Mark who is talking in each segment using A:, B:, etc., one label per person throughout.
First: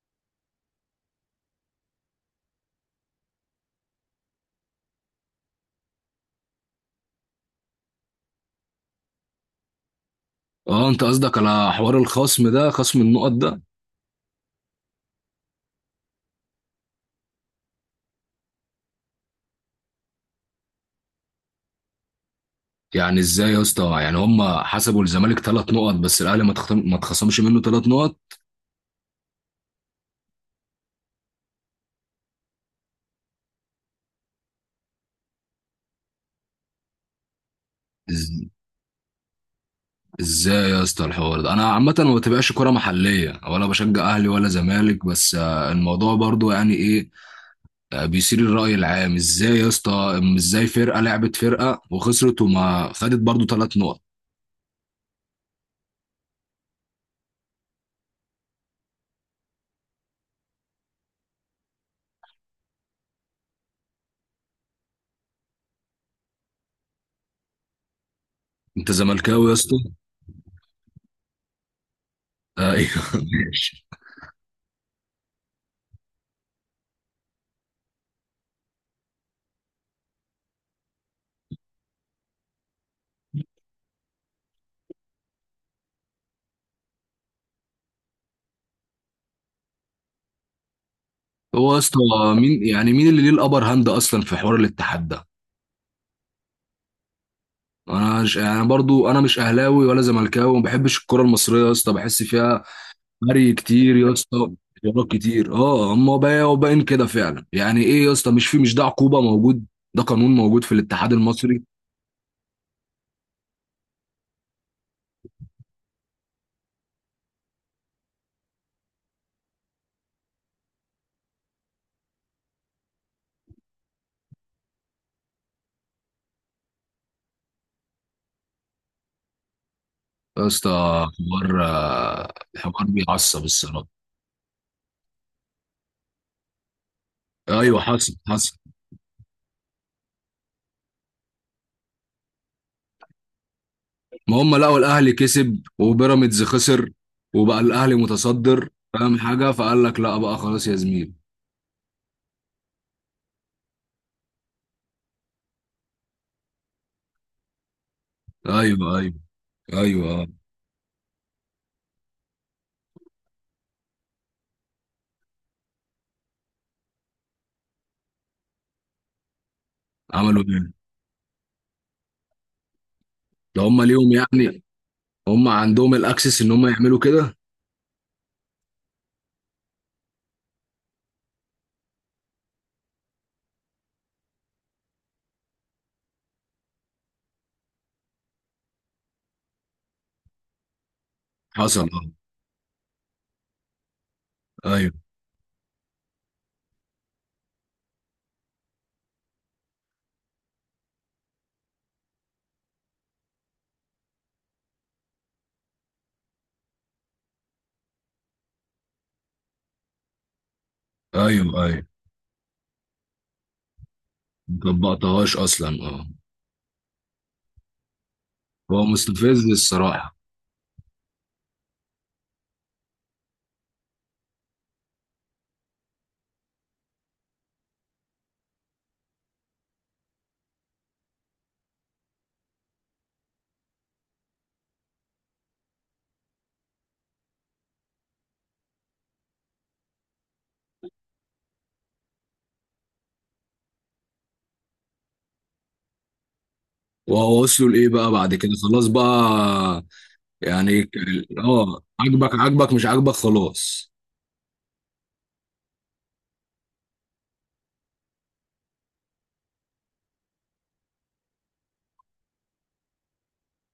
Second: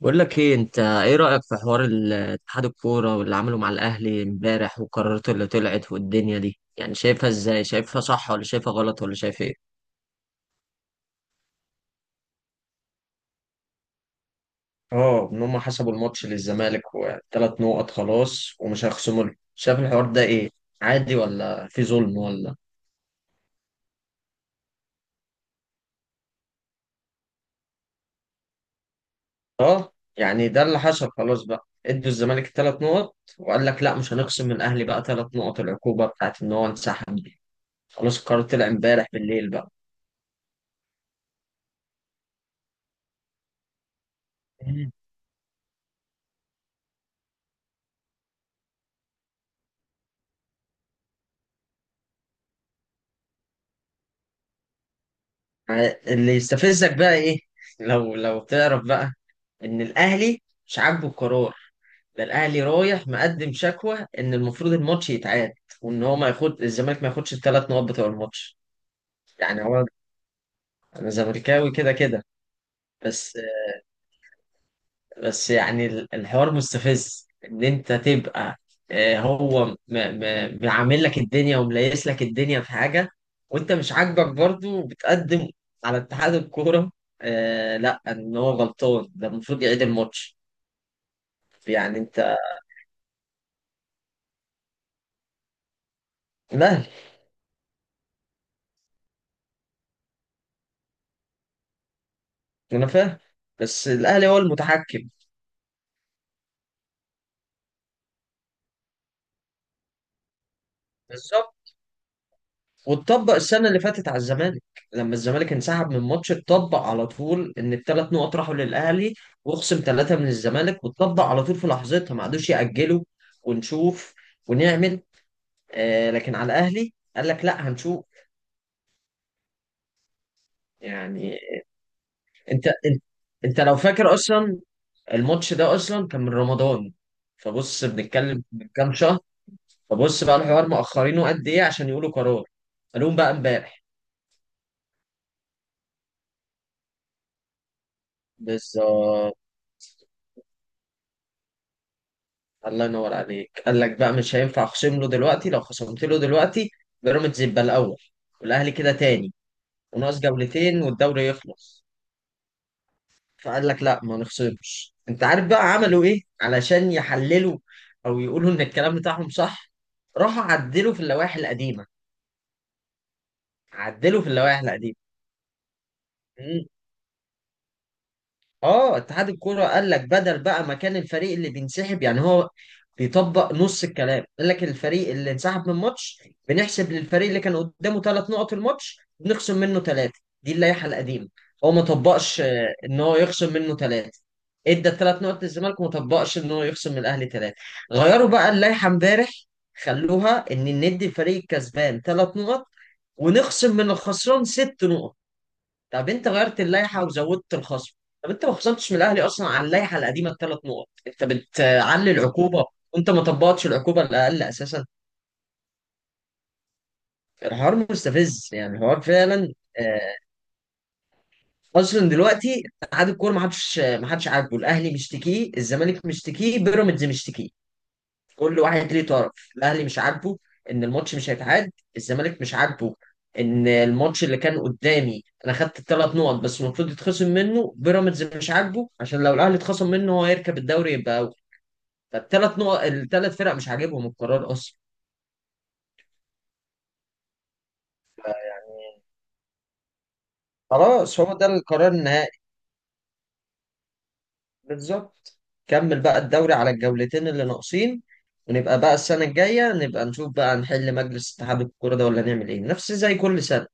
A: بقول لك ايه؟ انت ايه رأيك في حوار اتحاد الكورة واللي عمله مع الاهلي امبارح وقراراته اللي طلعت والدنيا دي؟ يعني شايفها ازاي؟ شايفها صح ولا شايفها غلط ولا شايف ايه؟
B: اه، انت قصدك على حوار الخصم ده، خصم النقط ده؟
A: اه، ان هم حسبوا الماتش للزمالك وثلاث نقط خلاص ومش هيخصموا له. شايف الحوار ده ايه؟ عادي ولا في ظلم ولا؟
B: يعني ازاي يا اسطى؟ يعني هم حسبوا الزمالك ثلاث نقط بس الاهلي ما تخصم، ما اتخصمش منه ثلاث نقط.
A: اه يعني ده اللي حصل. خلاص بقى ادوا الزمالك ثلاث نقط وقال لك لا مش هنخصم من الاهلي بقى ثلاث نقط، العقوبه بتاعت ان هو انسحب دي. خلاص القرار
B: إز-
A: طلع امبارح بالليل.
B: ازاي يا اسطى الحوار ده؟ انا عامه ما بتابعش كوره محليه ولا بشجع اهلي ولا
A: بقى
B: زمالك، بس الموضوع برضو يعني ايه؟ بيثير الراي العام ازاي يا اسطى؟ ازاي فرقه لعبت فرقه وخسرت وما خدت برضو ثلاث نقط؟
A: اللي يستفزك بقى ايه؟ لو تعرف بقى ان الاهلي مش عاجبه القرار، ده الاهلي رايح مقدم شكوى ان المفروض الماتش يتعاد، وان هو ما ياخد الزمالك ما ياخدش الثلاث نقط بتوع الماتش.
B: انت زملكاوي يا
A: يعني
B: اسطى؟
A: هو انا زملكاوي كده كده،
B: ايوه
A: بس
B: ماشي.
A: بس يعني الحوار مستفز ان انت تبقى هو معامل لك الدنيا ومليس لك الدنيا في حاجه، وانت مش عاجبك برضو وبتقدم على اتحاد الكوره. لا ان هو غلطان، ده المفروض يعيد الماتش.
B: هو يا
A: يعني
B: اسطى،
A: انت
B: مين يعني، مين اللي ليه الابر هاند اصلا في حوار الاتحاد ده؟
A: الاهلي.
B: انا مش يعني، برضو انا مش اهلاوي ولا زملكاوي، وما بحبش الكره المصريه يا اسطى، بحس فيها
A: انا فاهم
B: هري
A: بس
B: كتير يا
A: الاهلي هو
B: اسطى، اختيارات
A: المتحكم.
B: كتير. اه، اما بقى وباين كده فعلا، يعني ايه يا اسطى؟ مش في، مش ده عقوبه موجود؟ ده قانون موجود في الاتحاد المصري
A: بالظبط. واتطبق السنة اللي فاتت على الزمالك، لما الزمالك انسحب من ماتش اتطبق على طول ان الثلاث نقط راحوا للأهلي واخصم ثلاثة من الزمالك، واتطبق على طول في لحظتها ما عادوش يأجلوا ونشوف ونعمل. لكن على الأهلي قال لك لا هنشوف.
B: يا اسطى.
A: يعني
B: حوار،
A: انت
B: حوار
A: انت,
B: بيعصب
A: انت لو
B: الصراحه.
A: فاكر اصلا الماتش ده اصلا كان من رمضان،
B: ايوه
A: فبص
B: حصل
A: بنتكلم
B: حصل.
A: من كام شهر. فبص بقى الحوار مأخرينه قد ايه عشان يقولوا قرار، قالوهم بقى امبارح.
B: ما هم لقوا الاهلي كسب وبيراميدز خسر، وبقى الاهلي متصدر، فاهم
A: بالظبط.
B: حاجه، فقال لك لا بقى، خلاص يا زميل.
A: الله ينور عليك، قال لك بقى مش هينفع اخصم له دلوقتي، لو خصمت له دلوقتي بيراميدز يبقى الاول والاهلي
B: ايوه
A: كده
B: ايوه.
A: تاني،
B: ايوه
A: وناقص
B: آه.
A: جولتين والدوري يخلص. فقال لك لا ما نخصمش. انت عارف بقى عملوا ايه علشان يحللوا او يقولوا ان الكلام بتاعهم صح؟ راحوا
B: عملوا ايه؟
A: عدلوا في اللوائح القديمه،
B: ده هم ليهم
A: عدلوا في اللوائح
B: يعني؟
A: القديمه.
B: هم عندهم الاكسس ان هم يعملوا كده؟
A: اه، اتحاد الكوره قال لك بدل بقى مكان الفريق اللي بينسحب يعني هو بيطبق نص الكلام، قال لك الفريق اللي انسحب من الماتش بنحسب للفريق اللي كان قدامه ثلاث نقط الماتش، بنخصم منه ثلاثه، دي اللائحه القديمه. هو ما
B: حصل اه.
A: طبقش ان هو يخصم منه ثلاثه، ادى
B: ايوه.
A: الثلاث نقط للزمالك وما طبقش ان هو يخصم من الاهلي ثلاثه. غيروا بقى اللائحه امبارح، خلوها ان ندي الفريق الكسبان ثلاث نقط ونخصم من الخسران ست نقط. طب انت غيرت اللائحه وزودت الخصم، طب انت ما خصمتش من الاهلي اصلا على اللائحه القديمه الثلاث نقط، انت
B: ايوه ايوه.
A: بتعلي العقوبه، وانت ما طبقتش العقوبه الاقل
B: ما
A: اساسا.
B: طبقتهاش اصلا، اه.
A: الحوار مستفز يعني،
B: هو
A: الحوار
B: مستفز
A: فعلا
B: الصراحه.
A: آه، اصلا دلوقتي اتحاد الكوره ما حدش عاجبه، الاهلي مشتكيه، الزمالك مشتكيه، بيراميدز مشتكيه. كل واحد ليه طرف، الاهلي مش عاجبه ان الماتش مش هيتعاد، الزمالك مش عاجبه ان الماتش اللي كان قدامي انا خدت الثلاث نقط بس المفروض يتخصم منه، بيراميدز مش عاجبه عشان لو الاهلي اتخصم منه هو هيركب الدوري يبقى اول، فالثلاث نقط، الثلاث فرق مش عاجبهم القرار اصلا.
B: وهو وصلوا لايه بقى بعد كده؟ خلاص بقى. يعني ك-
A: خلاص هو ده
B: اه،
A: القرار النهائي.
B: عاجبك عاجبك، مش عاجبك خلاص.
A: بالظبط. كمل بقى الدوري على الجولتين اللي ناقصين، ونبقى بقى السنة الجاية نبقى نشوف بقى نحل مجلس اتحاد الكورة ده ولا نعمل ايه نفس زي كل سنة.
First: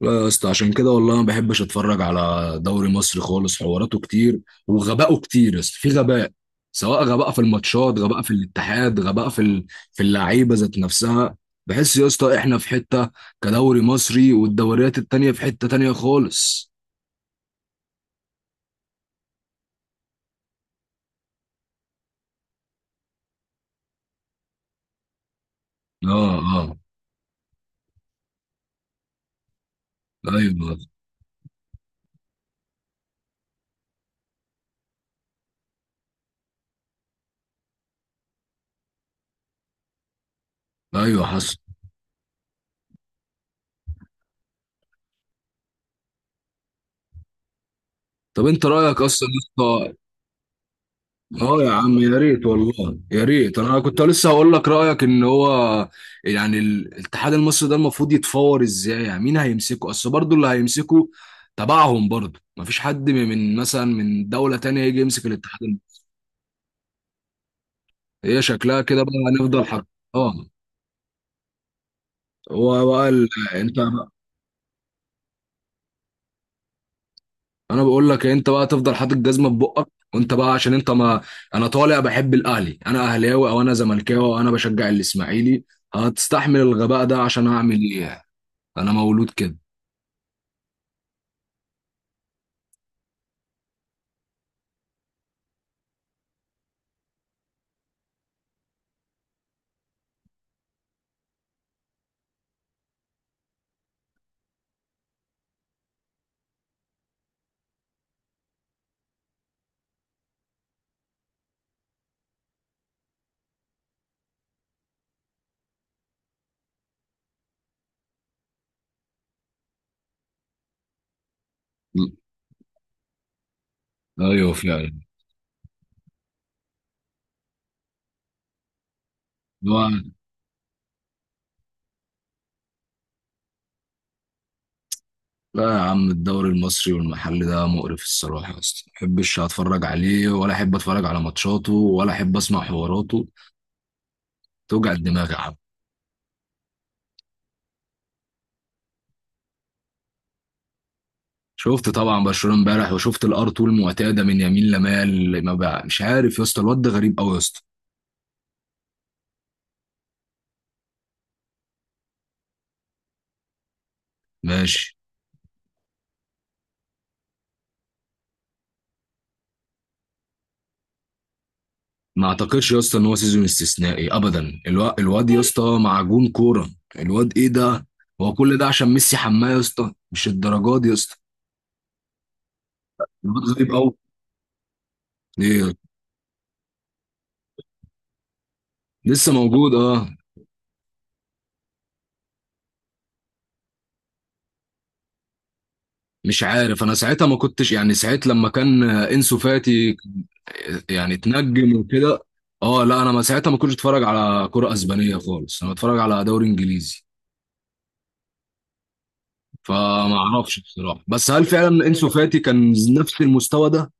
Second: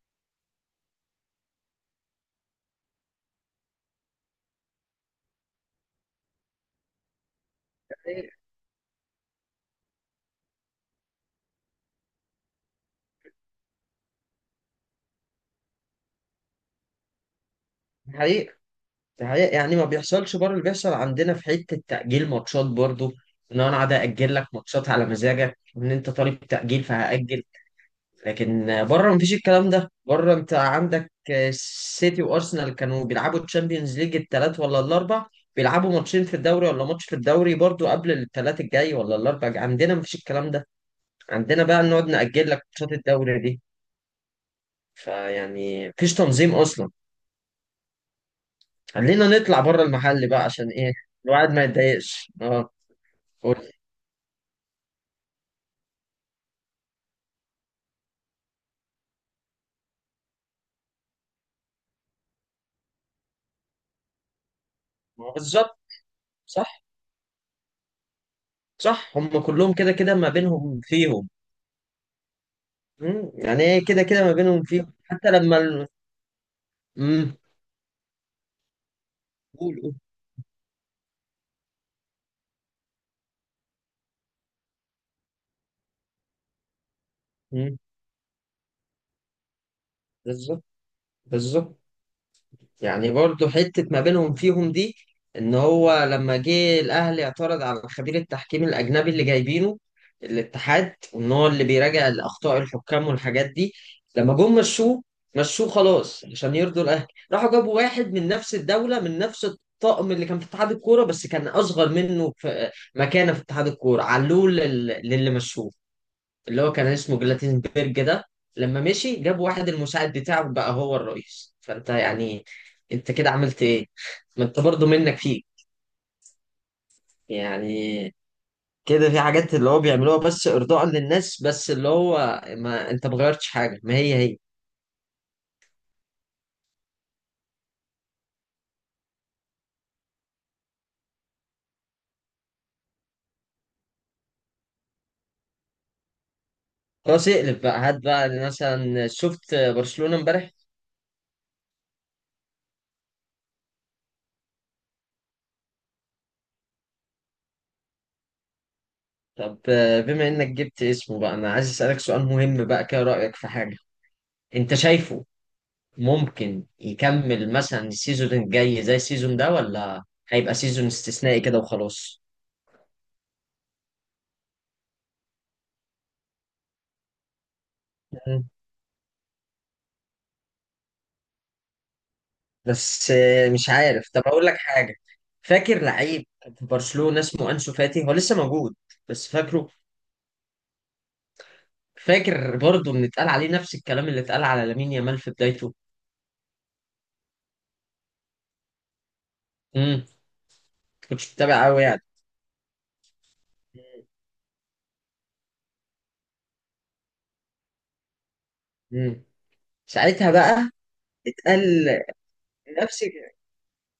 B: لا يا اسطى، عشان كده والله ما بحبش اتفرج على دوري مصر خالص، حواراته كتير وغبائه كتير يا اسطى، في غباء، سواء غباء في الماتشات، غباء في الاتحاد، غباء في ال... في اللعيبه ذات نفسها. بحس يا اسطى احنا في حته كدوري مصري، والدوريات التانيه في حته تانيه خالص.
A: حقيقي، ده حقيقة. يعني ما بيحصلش بره اللي بيحصل عندنا في حتة تأجيل ماتشات برضو، ان انا قاعد اجل لك ماتشات على مزاجك ان انت
B: اه
A: طالب
B: اه.
A: تأجيل فهأجل. لكن بره مفيش الكلام ده، بره انت
B: ايوه
A: عندك سيتي وارسنال كانوا بيلعبوا تشامبيونز ليج الثلاث ولا الاربع، بيلعبوا ماتشين في الدوري ولا ماتش في الدوري برضو قبل الثلاث الجاي ولا الاربع. عندنا مفيش الكلام ده،
B: ايوه حصل.
A: عندنا بقى نقعد نأجل لك ماتشات الدوري دي، فيعني مفيش تنظيم اصلا.
B: طب انت رايك
A: خلينا
B: اصلا؟
A: نطلع بره المحل بقى، عشان ايه الواحد
B: اه
A: ما
B: يا عم، يا
A: يتضايقش.
B: ريت
A: اه،
B: والله، يا ريت.
A: قول.
B: انا كنت لسه هقول لك رايك ان هو الاتحاد المصري ده المفروض يتفور ازاي؟ يعني مين هيمسكه؟ اصل برضه اللي هيمسكه تبعهم برضه، مفيش حد من، من مثلا من دوله تانية يجي
A: ما
B: يمسك
A: هو
B: الاتحاد
A: بالظبط.
B: المصري.
A: صح.
B: هي شكلها كده بقى،
A: صح، هم
B: هنفضل
A: كلهم
B: حق.
A: كده كده ما
B: اه.
A: بينهم فيهم.
B: هو بقى ال-
A: مم. يعني
B: انت
A: ايه كده
B: بقى
A: كده ما بينهم فيهم حتى لما ال... مم.
B: انا بقول لك، انت بقى تفضل حاطط جزمه في
A: قول
B: بقك،
A: قول.
B: وانت بقى عشان انت ما انا طالع بحب الاهلي، انا اهلاوي، او انا زملكاوي، او انا بشجع الاسماعيلي، هتستحمل الغباء ده عشان
A: مم.
B: اعمل ايه يعني؟ انا مولود كده.
A: بالظبط. بالظبط، يعني برضو حتة ما بينهم فيهم دي، ان هو لما جه الاهلي اعترض على خبير التحكيم الاجنبي اللي جايبينه الاتحاد وان هو اللي بيراجع الاخطاء الحكام والحاجات دي، لما جم مشوه، مشوه خلاص عشان يرضوا الاهلي، راحوا جابوا واحد من نفس الدولة من نفس الطقم اللي كان في اتحاد الكورة بس كان اصغر منه في مكانة في اتحاد الكورة، علوه للي مشوه اللي هو كان اسمه جلاتينبرج ده. لما مشي جاب واحد المساعد بتاعه بقى هو الرئيس، فانت يعني انت كده عملت ايه؟ ما
B: ايوه
A: انت برضو
B: فعلا.
A: منك فيك يعني، كده في حاجات اللي
B: هو،
A: هو بيعملوها بس ارضاء للناس بس، اللي هو ما انت ما غيرتش حاجه، ما هي هي.
B: لا يا عم، الدوري المصري والمحلي ده مقرف الصراحه، اصلا ما احبش اتفرج عليه، ولا احب اتفرج على ماتشاته، ولا احب اسمع حواراته، توجع الدماغ يا عم.
A: خلاص اقلب بقى، هات بقى مثلا شفت برشلونه امبارح.
B: شفت طبعا برشلونه امبارح، وشفت الار طول المعتاده من يمين لمال، ما بقى مش عارف يا اسطى، الواد ده غريب قوي يا اسطى.
A: طب بما انك جبت اسمه بقى انا عايز اسالك سؤال مهم بقى كده، رايك في حاجه. انت
B: ماشي.
A: شايفه ممكن يكمل مثلا السيزون الجاي زي السيزون ده ولا هيبقى سيزون استثنائي كده وخلاص؟
B: ما اعتقدش يا اسطى ان هو سيزون استثنائي ابدا، الواد يا اسطى معجون كوره. الواد ايه ده؟ هو
A: مم.
B: كل ده عشان ميسي حماه يا اسطى؟ مش الدرجات دي يا اسطى.
A: بس
B: الواد غريب
A: مش
B: قوي.
A: عارف، طب اقول لك حاجة.
B: ايه؟
A: فاكر لعيب في برشلونة اسمه انسو فاتي؟ هو لسه موجود؟ بس
B: لسه
A: فاكره،
B: موجود اه.
A: فاكر برضه ان اتقال عليه نفس الكلام اللي اتقال على لامين يامال في بدايته.
B: مش عارف، انا ساعتها ما كنتش يعني، ساعت لما كان انسو فاتي
A: امم
B: يعني
A: كنتش متابع
B: اتنجم
A: قوي يعني.
B: وكده. اه لا، انا ما ساعتها ما كنتش اتفرج على كرة اسبانية خالص، انا بتفرج على دوري انجليزي،
A: امم
B: فما
A: ساعتها
B: اعرفش
A: بقى
B: بصراحة. بس هل فعلا
A: اتقال
B: انسو فاتي كان
A: نفس
B: نفس المستوى ده؟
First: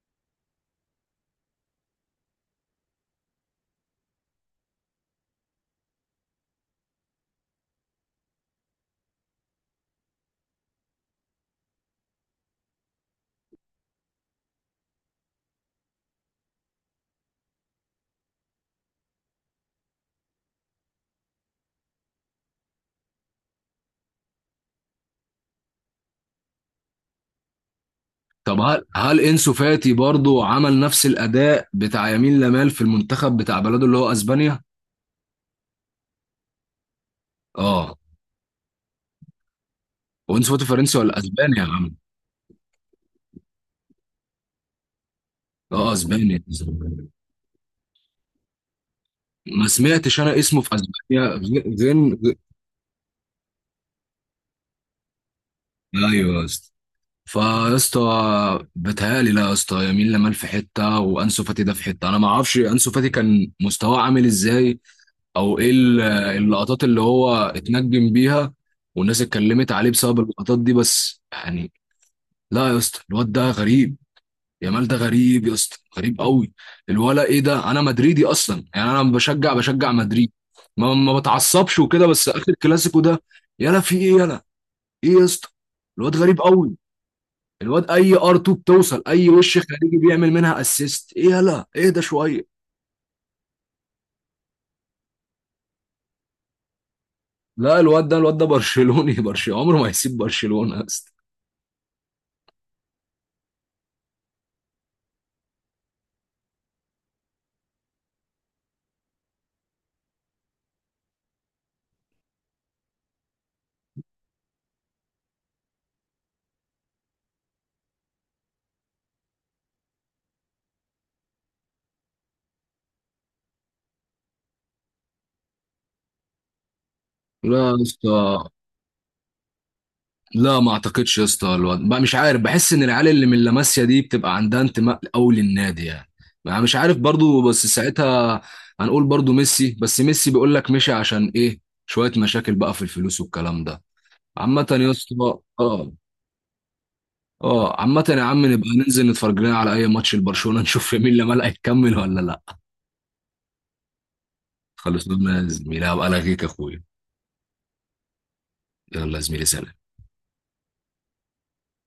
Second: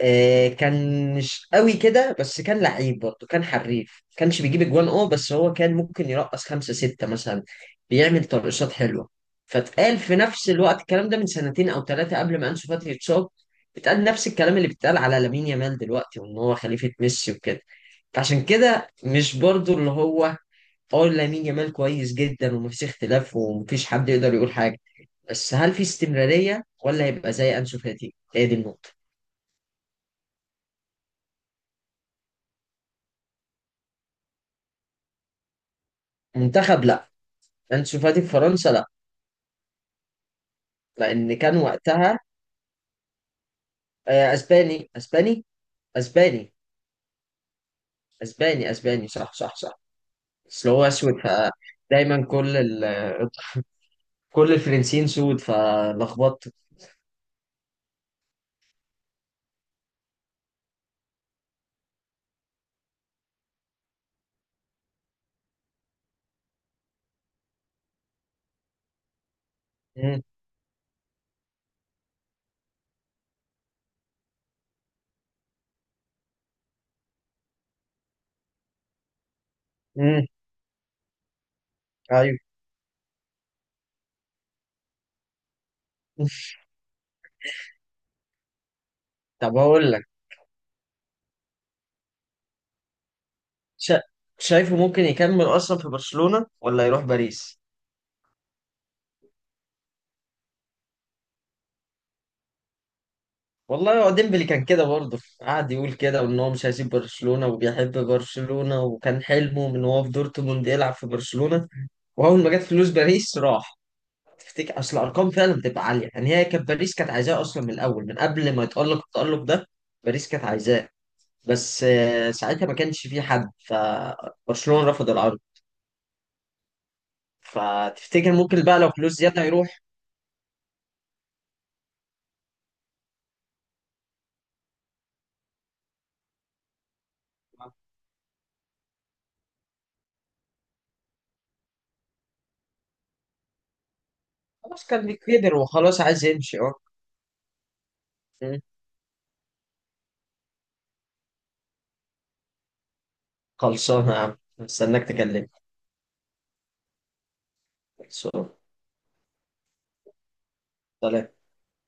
A: كان مش قوي كده بس كان لعيب برضه، كان حريف ما كانش بيجيب اجوان اه بس هو كان ممكن يرقص خمسة ستة مثلا، بيعمل ترقصات حلوة. فاتقال في نفس الوقت الكلام ده من سنتين او ثلاثة قبل ما انسو فاتي يتصاب، اتقال نفس الكلام اللي بيتقال على لامين يامال دلوقتي وان هو خليفة ميسي وكده، فعشان كده مش برضه اللي هو. اه، لامين يامال كويس جدا ومفيش اختلاف ومفيش حد يقدر يقول حاجة، بس هل في استمرارية ولا هيبقى زي انسو فاتي، هي دي
B: طب هل،
A: النقطة.
B: هل انسو فاتي برضو عمل نفس الاداء بتاع يمين لامال في المنتخب بتاع بلده اللي هو اسبانيا؟
A: منتخب لا.
B: اه.
A: انسو فاتي في فرنسا لا.
B: وانسو فاتي فرنسي ولا
A: لان كان
B: اسبانيا يا عم؟
A: وقتها اسباني، اسباني
B: اه اسبانيا.
A: اسباني اسباني اسباني، صح صح
B: ما
A: صح.
B: سمعتش انا اسمه
A: بس
B: في
A: هو اسود
B: اسبانيا. زين
A: فدايما
B: زين-
A: كل ال... كل الفرنسيين سود
B: ايوه يا
A: فلخبطت.
B: اسطى. فيا اسطى بتهيألي، لا يا اسطى، يمين لمال في حته، وانسو فاتي ده في حته. انا ما اعرفش انسو فاتي كان مستواه عامل ازاي، او ايه اللقطات اللي هو اتنجم بيها، والناس اتكلمت عليه بسبب
A: مم.
B: اللقطات دي، بس يعني لا يا اسطى، الواد ده غريب. يامال ده غريب يا اسطى، غريب قوي. الولا ايه ده؟ انا مدريدي اصلا يعني، انا بشجع، بشجع
A: مم.
B: مدريد، ما بتعصبش وكده، بس
A: ايوه.
B: اخر كلاسيكو ده يلا، في ايه؟ ايه يا اسطى؟ الواد غريب قوي. الواد R 2 بتوصل اي
A: طب
B: وش
A: هقول
B: خارجي
A: لك.
B: بيعمل منها اسيست. ايه يلا، اهدى شويه.
A: شا... شايفه ممكن يكمل اصلا في برشلونة ولا يروح باريس؟
B: لا، الواد ده، الواد ده برشلوني برشلوني، عمره ما هيسيب برشلونه يا اسطى.
A: والله هو ديمبلي كان كده برضه، قعد يقول كده وان هو مش هيسيب برشلونة وبيحب برشلونة وكان حلمه من هو في دورتموند يلعب في برشلونة، واول ما جت فلوس باريس راح. تفتكر اصل الارقام فعلا بتبقى عاليه، يعني هي كانت باريس كانت عايزاه اصلا من الاول من قبل ما يتالق التالق ده، باريس كانت عايزاه بس ساعتها ما كانش في حد فبرشلونه رفض العرض،
B: لا يا
A: فتفتكر
B: اسطى.
A: ممكن بقى لو فلوس زياده يروح؟
B: لا ما اعتقدش يا اسطى، الواد بقى مش عارف، بحس ان العيال اللي من لاماسيا دي بتبقى عندها انتماء قوي للنادي يعني. ما مش عارف برضو، بس ساعتها هنقول برضو ميسي، بس ميسي بيقول لك مشي عشان ايه؟ شويه مشاكل بقى في الفلوس والكلام ده. عامة
A: خلاص
B: يا
A: كان
B: اسطى.
A: كبر
B: اه
A: وخلاص عايز يمشي اه.
B: اه. عامة يا عم،
A: م.
B: نبقى ننزل نتفرج لنا على اي ماتش لبرشلونة، نشوف مين اللي ملقى يكمل ولا لا.
A: خلصانه يا عم، استناك
B: خلصنا يا
A: تكلمني.
B: زميلي، هبقى الغيك يا اخويا.
A: خلصانه.
B: يلا يا زميلي، سلام.
A: سلام.